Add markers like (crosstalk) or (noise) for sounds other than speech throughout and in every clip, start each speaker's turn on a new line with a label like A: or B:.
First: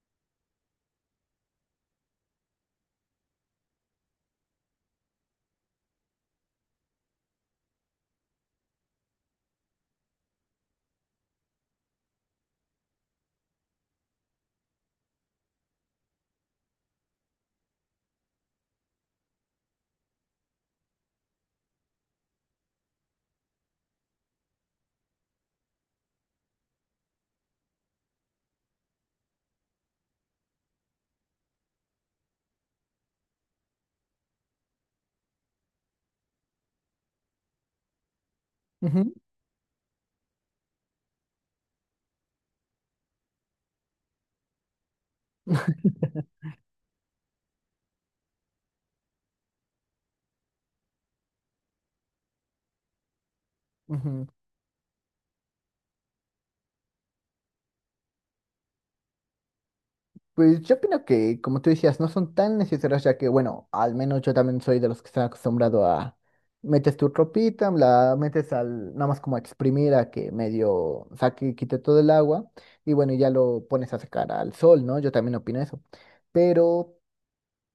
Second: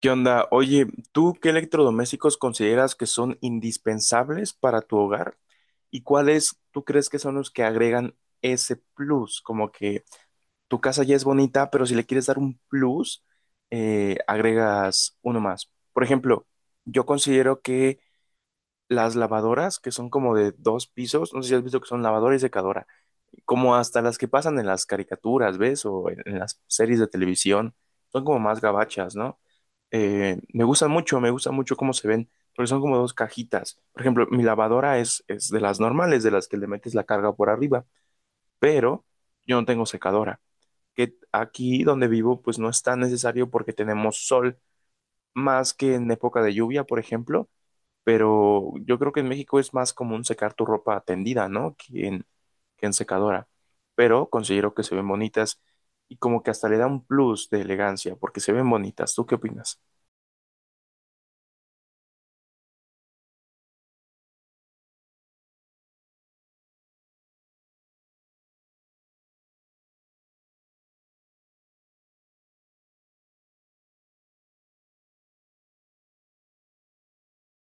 A: ¿Qué onda? Oye, ¿tú qué electrodomésticos consideras que son indispensables para tu hogar? ¿Y cuáles tú crees que son los que agregan ese plus? Como que tu casa ya es bonita, pero si le quieres dar un plus, agregas uno más. Por ejemplo, yo considero que las lavadoras que son como de dos pisos, no sé si has visto que son lavadora y secadora, como hasta las que pasan en las caricaturas, ¿ves? O en las series de televisión, son como más gabachas, ¿no? Me gustan mucho, me gusta mucho cómo se ven, porque son como dos cajitas. Por ejemplo, mi lavadora es de las normales, de las que le metes la carga por arriba, pero
B: Ujú,
A: yo no tengo secadora, que aquí donde vivo pues no es tan necesario porque tenemos sol, más
B: (laughs)
A: que en época de lluvia, por ejemplo pero yo creo que en México es más común secar tu ropa tendida, ¿no? Que en secadora,
B: ujú.
A: pero considero que se ven bonitas y como que hasta le da un plus de elegancia porque se ven bonitas. ¿Tú qué opinas?
B: Pues yo opino que, como tú decías, no son tan necesarias, ya que, bueno, al menos yo también soy de los que están acostumbrado a metes tu ropita, la metes al, nada más como a exprimir a que medio saque y quite todo el agua, y bueno, ya lo pones a secar al sol, ¿no? Yo también opino eso. Pero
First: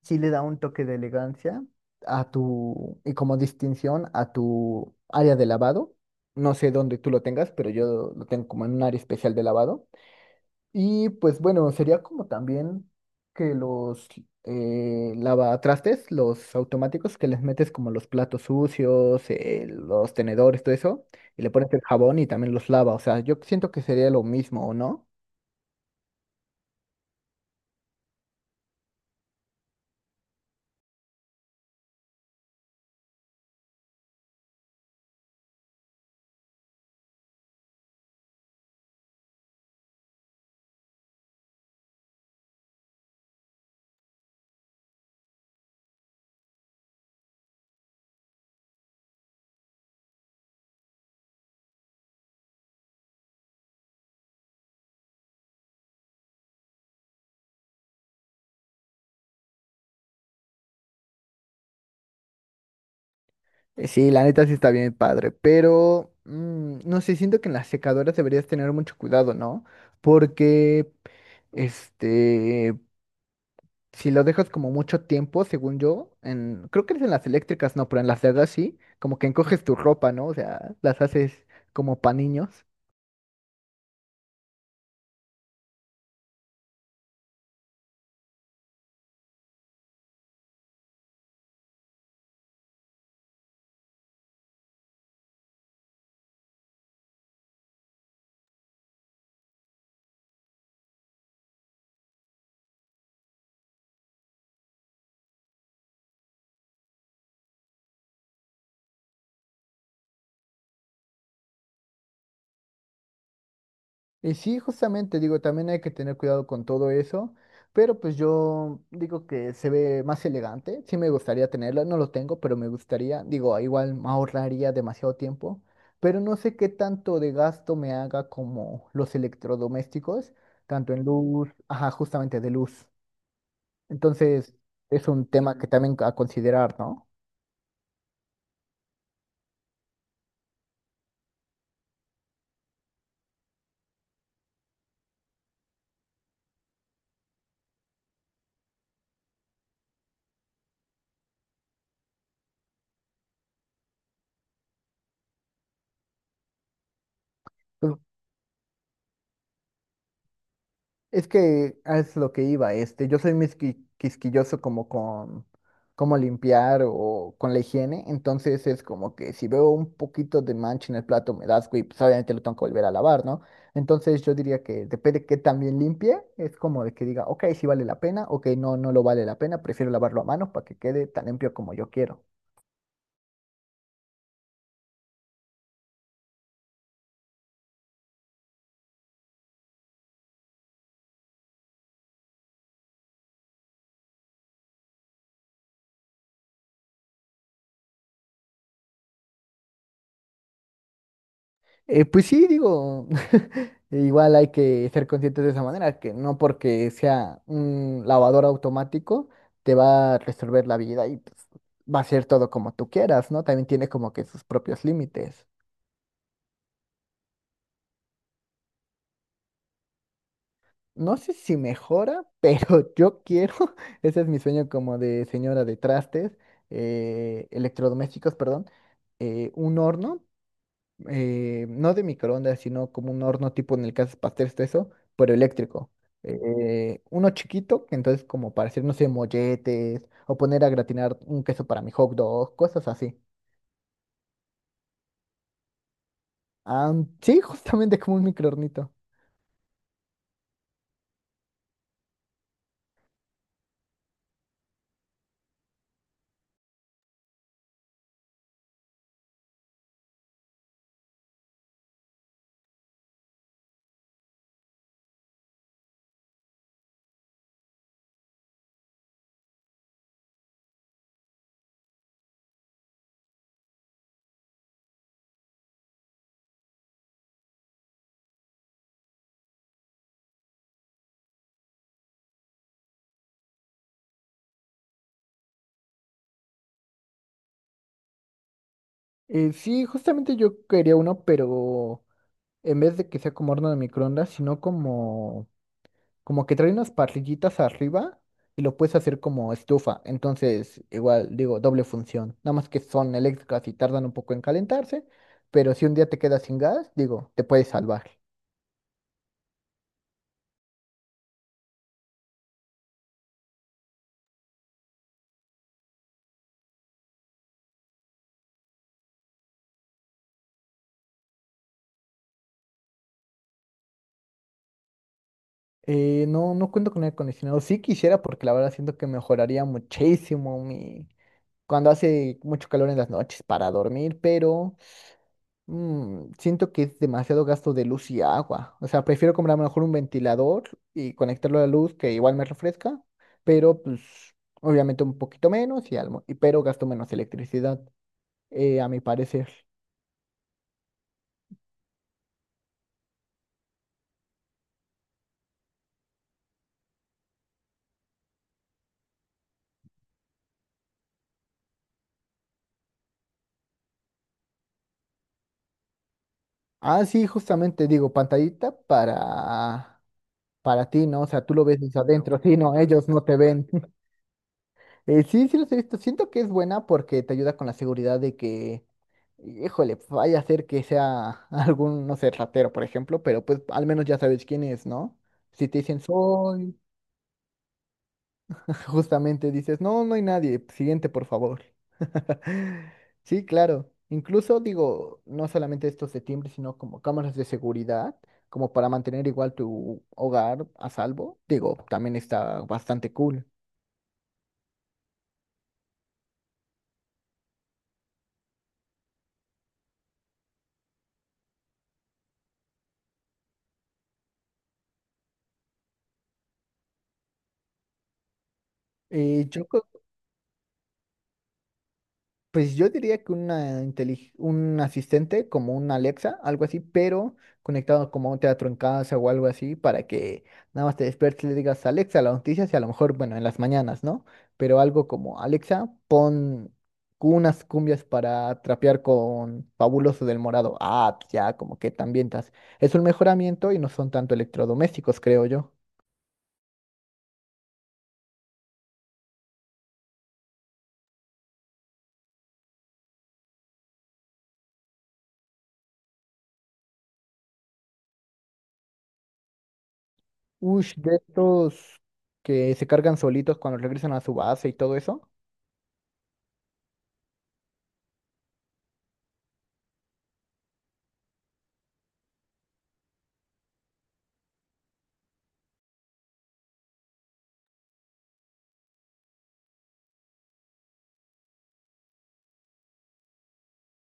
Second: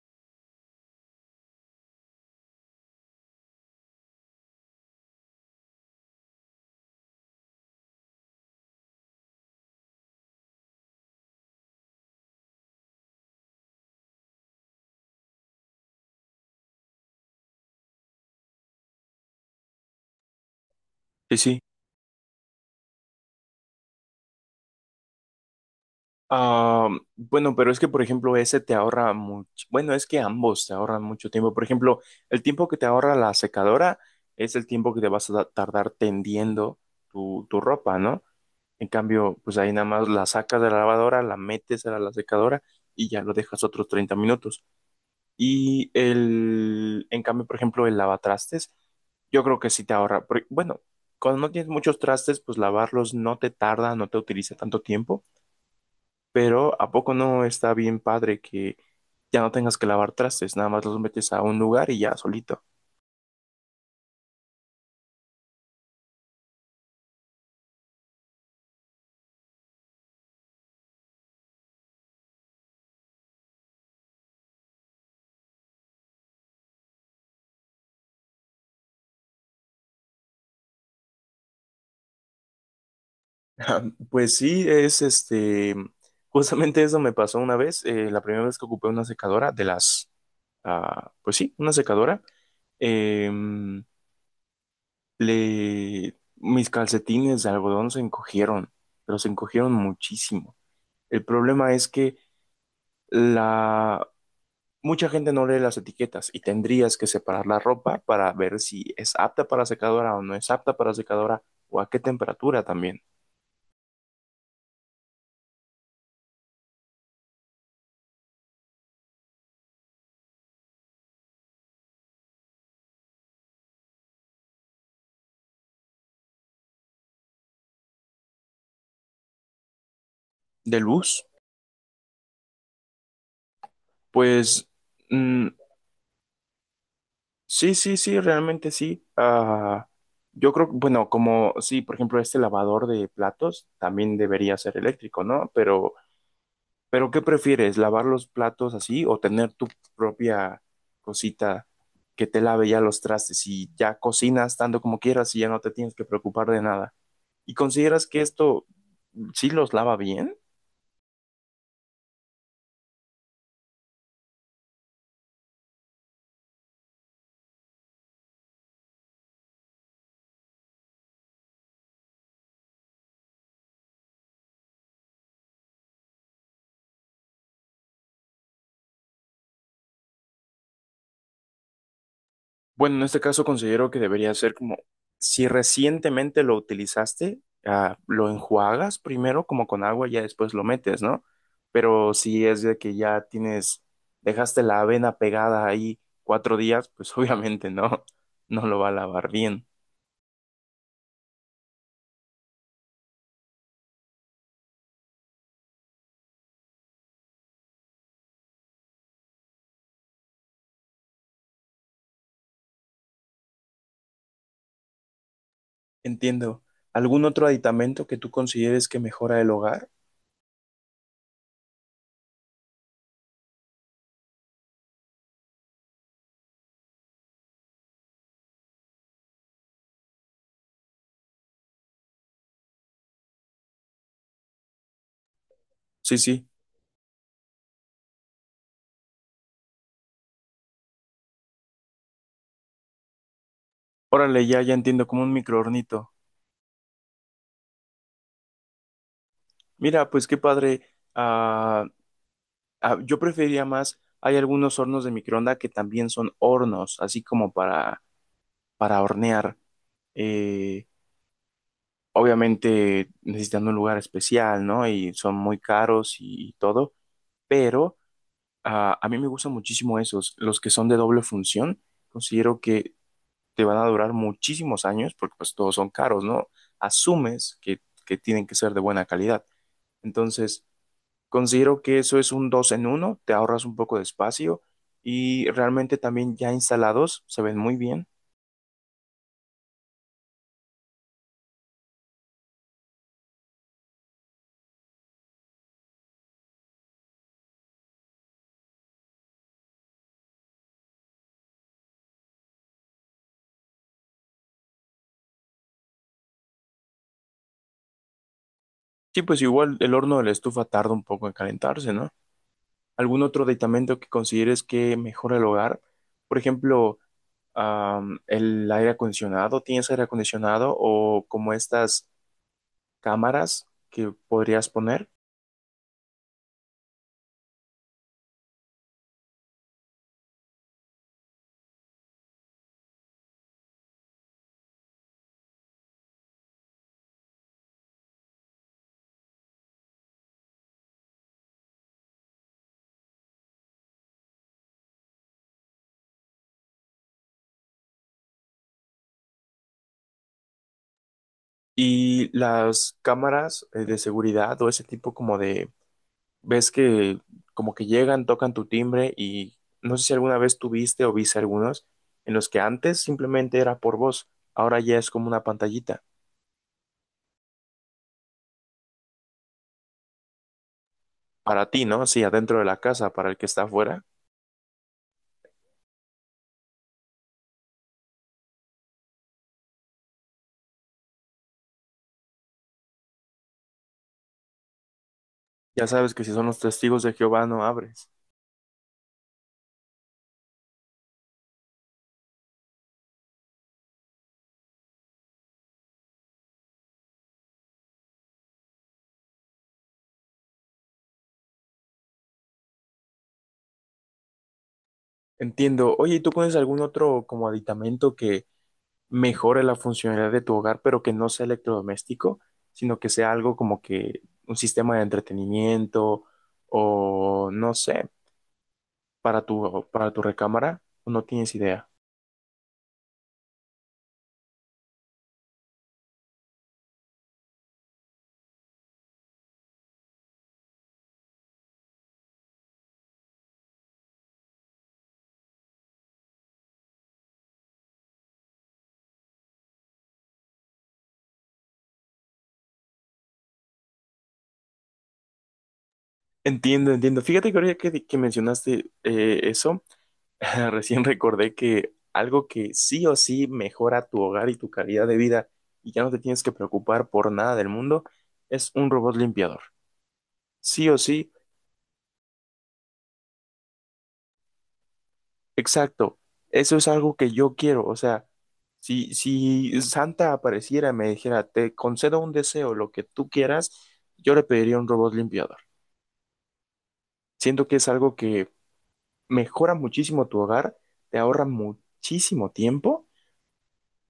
B: sí le da un toque de elegancia a tu, y como distinción a tu área de lavado. No sé dónde tú lo tengas, pero yo lo tengo como en un área especial de lavado. Y pues bueno, sería como también que los lavatrastes, los automáticos que les metes como los platos sucios, los tenedores, todo eso,
A: Sí,
B: y le
A: sí.
B: pones el jabón y también los lava. O sea, yo siento que sería lo mismo, ¿o no?
A: Ah, bueno, pero es que, por ejemplo, ese te ahorra mucho. Bueno, es que ambos te ahorran mucho tiempo. Por ejemplo, el tiempo que te ahorra la secadora es el tiempo que te vas a tardar tendiendo tu ropa, ¿no? En cambio, pues ahí nada más la sacas de la lavadora, la metes a la secadora y ya lo dejas otros 30 minutos. En cambio, por ejemplo, el lavatrastes, yo creo que sí te ahorra. Bueno, cuando no tienes muchos trastes, pues lavarlos no te tarda, no te utiliza tanto tiempo, pero ¿a poco no está bien padre que ya no tengas que lavar trastes? Nada más los metes a un lugar y ya solito.
B: Sí, la neta sí está bien padre, pero no sé, siento que en las secadoras deberías tener mucho cuidado, ¿no? Porque, este, si lo dejas como mucho tiempo, según yo, en, creo que es en las eléctricas, no, pero en las de gas sí, como que encoges tu ropa, ¿no? O sea, las haces como pa' niños.
A: Ah, pues sí, es este, justamente eso me pasó una vez, la primera vez que ocupé una secadora de las, ah, pues sí, una secadora, em, mis calcetines de algodón se encogieron, pero se encogieron muchísimo. El problema es que la, mucha gente no lee las etiquetas y tendrías que separar la ropa para ver si es apta para secadora o no es apta para secadora o a qué temperatura también
B: Y sí, justamente, digo, también hay que tener cuidado con todo eso, pero pues yo digo que se ve más elegante, sí me gustaría tenerlo, no lo tengo, pero me gustaría, digo, igual me ahorraría demasiado tiempo, pero no sé qué tanto de gasto me haga como los electrodomésticos,
A: de
B: tanto en
A: luz,
B: luz, ajá, justamente de luz. Entonces,
A: pues...
B: es un
A: mm,
B: tema que también a considerar, ¿no?
A: sí, sí, sí, realmente sí. Ah, yo creo, bueno, como sí, por ejemplo, este lavador de platos también debería ser eléctrico, ¿no? Pero ¿qué prefieres? ¿Lavar los platos así o tener tu propia cosita que te lave ya los trastes y ya cocinas tanto como quieras y ya no te tienes que preocupar de nada? ¿Y
B: Pues,
A: consideras que esto sí los lava bien?
B: es que es lo que iba, yo soy muy quisquilloso como con cómo limpiar o con la higiene, entonces es como que si veo un poquito de mancha en el plato me da asco y pues obviamente lo tengo que volver a lavar, ¿no? Entonces yo diría que depende de qué también limpie, es como de que diga, ok, sí vale la pena, ok, no, no lo vale la pena, prefiero lavarlo a mano para que quede tan limpio como yo quiero.
A: Bueno, en este caso considero que debería ser como, si recientemente lo utilizaste, ah, lo enjuagas primero como con agua y ya después lo metes, ¿no? Pero si es de que ya tienes, dejaste la avena pegada ahí 4 días, pues (laughs) obviamente no, no lo va a lavar bien.
B: Pues sí, digo, (laughs) igual hay que ser conscientes de esa manera, que no porque sea un lavador automático te va a resolver la vida y pues, va a ser todo como tú quieras, ¿no? También tiene como que sus propios límites.
A: Entiendo. ¿Algún otro aditamento que tú consideres que mejora el hogar?
B: No sé si mejora, pero (laughs) yo quiero, (laughs) ese es mi sueño como de señora de trastes, electrodomésticos, perdón, un horno no de microondas, sino como un horno tipo en el que haces pasteles, todo eso, pero eléctrico.
A: Sí, sí.
B: Uno chiquito, que entonces como para hacer, no sé, molletes o poner a gratinar un queso para mi hot dog, cosas así.
A: Órale, ya, ya entiendo, como un microornito.
B: Ah, sí, (laughs) justamente como un microhornito.
A: Mira, pues qué padre. Ah, ah, yo preferiría más, hay algunos hornos de microonda que también son hornos, así como para hornear. Eh, obviamente necesitan un lugar especial, ¿no? Y son muy caros y todo, pero ah, a mí me gustan muchísimo esos, los que son de doble función, considero que te van a durar muchísimos años porque pues todos son caros, ¿no? Asumes que, que tienen que ser de buena calidad. Entonces... Considero que eso es un dos en uno, te ahorras un poco de espacio y realmente también ya instalados se ven muy bien.
B: Sí, justamente yo quería uno, pero en vez de que sea como horno de microondas, sino como como que trae unas parrillitas arriba y lo puedes hacer como estufa. Entonces, igual, digo, doble función. Nada más que son eléctricas y tardan un poco en calentarse, pero si un día te quedas sin gas, digo, te puedes salvar.
A: Sí, pues igual el horno de la estufa tarda un poco en calentarse, ¿no? ¿Algún otro aditamento que consideres que mejora el hogar? Por ejemplo, el aire acondicionado, ¿tienes aire acondicionado o como estas cámaras que podrías poner?
B: No, no cuento con aire acondicionado. Sí quisiera porque la verdad siento que mejoraría muchísimo mi cuando hace mucho calor en las noches para dormir, pero siento que es demasiado gasto de luz y agua. O sea, prefiero comprar a lo mejor un ventilador y conectarlo a la luz que igual me refresca, pero pues obviamente un poquito menos y algo, y pero gasto menos electricidad, a mi parecer.
A: Y las cámaras de seguridad o ese tipo como de ves que como que llegan, tocan tu timbre y no sé si alguna vez tuviste o viste algunos en los que antes simplemente era por voz, ahora ya es como una pantallita.
B: Ah, sí, justamente digo, pantallita para ti, ¿no? O sea, tú lo
A: Para
B: ves
A: ti,
B: desde
A: ¿no? Sí,
B: adentro,
A: adentro
B: sí,
A: de la
B: no,
A: casa,
B: ellos no
A: para el
B: te
A: que está
B: ven. (laughs)
A: afuera.
B: Sí, sí los he visto. Siento que es buena porque te ayuda con la seguridad de que híjole, pues, vaya a ser que sea (laughs) algún, no sé, ratero, por ejemplo, pero pues al menos ya sabes quién es, ¿no? Si te
A: Ya
B: dicen
A: sabes que si son los
B: soy,
A: testigos de Jehová no abres.
B: (laughs) justamente dices, no, no hay nadie, siguiente, por favor. (laughs) Sí, claro. Incluso digo, no solamente estos de timbre, sino como cámaras de seguridad, como para mantener igual tu hogar a salvo. Digo, también está bastante cool.
A: Entiendo. Oye, ¿y tú pones algún otro como aditamento que mejore la funcionalidad de tu hogar, pero que no sea electrodoméstico, sino que sea algo como que un sistema de entretenimiento o no sé,
B: Yo creo
A: para tu recámara, no tienes idea.
B: pues yo diría que una un asistente como un Alexa, algo así, pero conectado como a un teatro en casa o algo así, para que nada más te despiertes y le digas Alexa las noticias y a lo mejor, bueno, en las mañanas, ¿no? Pero algo como Alexa, pon unas cumbias para trapear con Fabuloso del Morado. Ah, pues ya, como que te ambientas. Es un mejoramiento y no son tanto electrodomésticos, creo yo.
A: Entiendo, entiendo. Fíjate que ahorita que mencionaste eso, (laughs) recién recordé que algo que sí o sí mejora tu hogar y tu calidad de vida y ya no te tienes que preocupar por nada del mundo es un robot limpiador. Sí o
B: Ush, de
A: sí,
B: estos que se cargan solitos cuando regresan a su base y todo eso.
A: exacto. Eso es algo que yo quiero. O sea, si Santa apareciera y me dijera, te concedo un deseo, lo que tú quieras, yo le pediría un robot limpiador. Siento que es algo que mejoran muchísimo tu hogar, te ahorran muchísimo tiempo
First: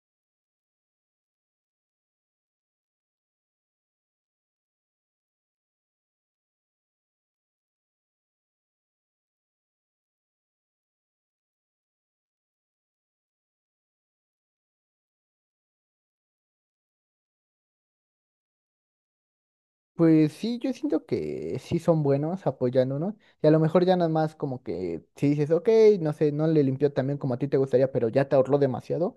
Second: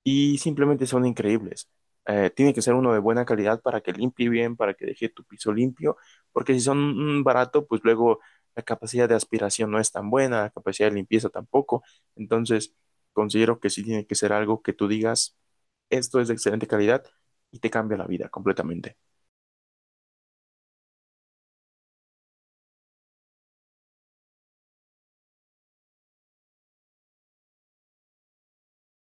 A: y simplemente son increíbles. Tiene que ser uno de buena calidad para que limpie bien, para que deje tu piso limpio, porque si son barato, pues luego la capacidad de aspiración no es tan buena, la capacidad de limpieza tampoco. Entonces, considero que sí tiene que ser algo que tú digas, esto es de excelente calidad y te cambia la vida completamente.
B: Pues sí, yo siento que sí son buenos, apoyan unos. Y a lo mejor ya nada más como que si dices, ok, no sé, no le limpió tan bien como a ti te gustaría, pero ya te ahorró demasiado.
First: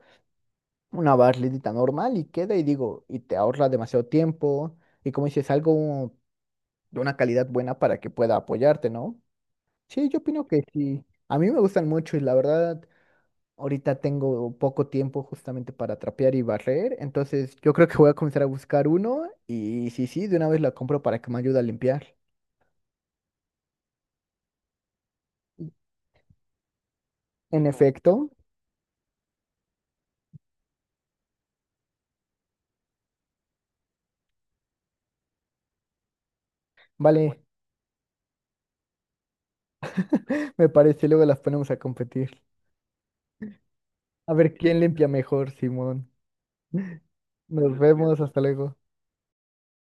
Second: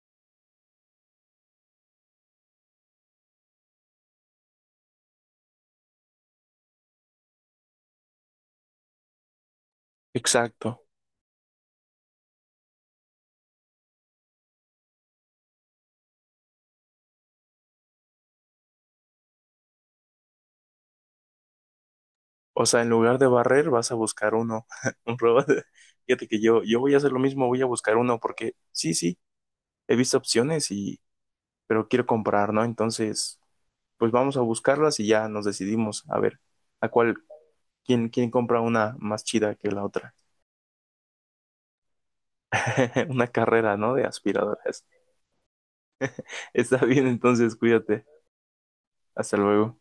B: Una barridita normal y queda y digo, y te ahorra demasiado tiempo. Y como dices, algo de una calidad buena para que pueda apoyarte, ¿no? Sí, yo opino que
A: Exacto.
B: sí. A mí me gustan mucho y la verdad, ahorita tengo poco tiempo justamente para trapear y barrer. Entonces yo creo que voy a comenzar a buscar uno y sí, sí, de una vez la compro para que me ayude a limpiar.
A: O sea, en lugar de barrer, vas a buscar uno, (laughs) un robot. Fíjate que yo voy a hacer lo mismo, voy a
B: En
A: buscar uno,
B: efecto,
A: porque sí, sí, he visto opciones y, pero quiero comprar, ¿no? Entonces, pues vamos a buscarlas y ya nos decidimos a ver a cuál,
B: vale,
A: quién compra una más chida que la otra.
B: me parece, luego las ponemos a competir.
A: (laughs) Una carrera, ¿no? De
B: A ver quién
A: aspiradoras.
B: limpia mejor, Simón.
A: (laughs) Está bien, entonces,
B: Nos
A: cuídate.
B: vemos, hasta luego.
A: Hasta luego.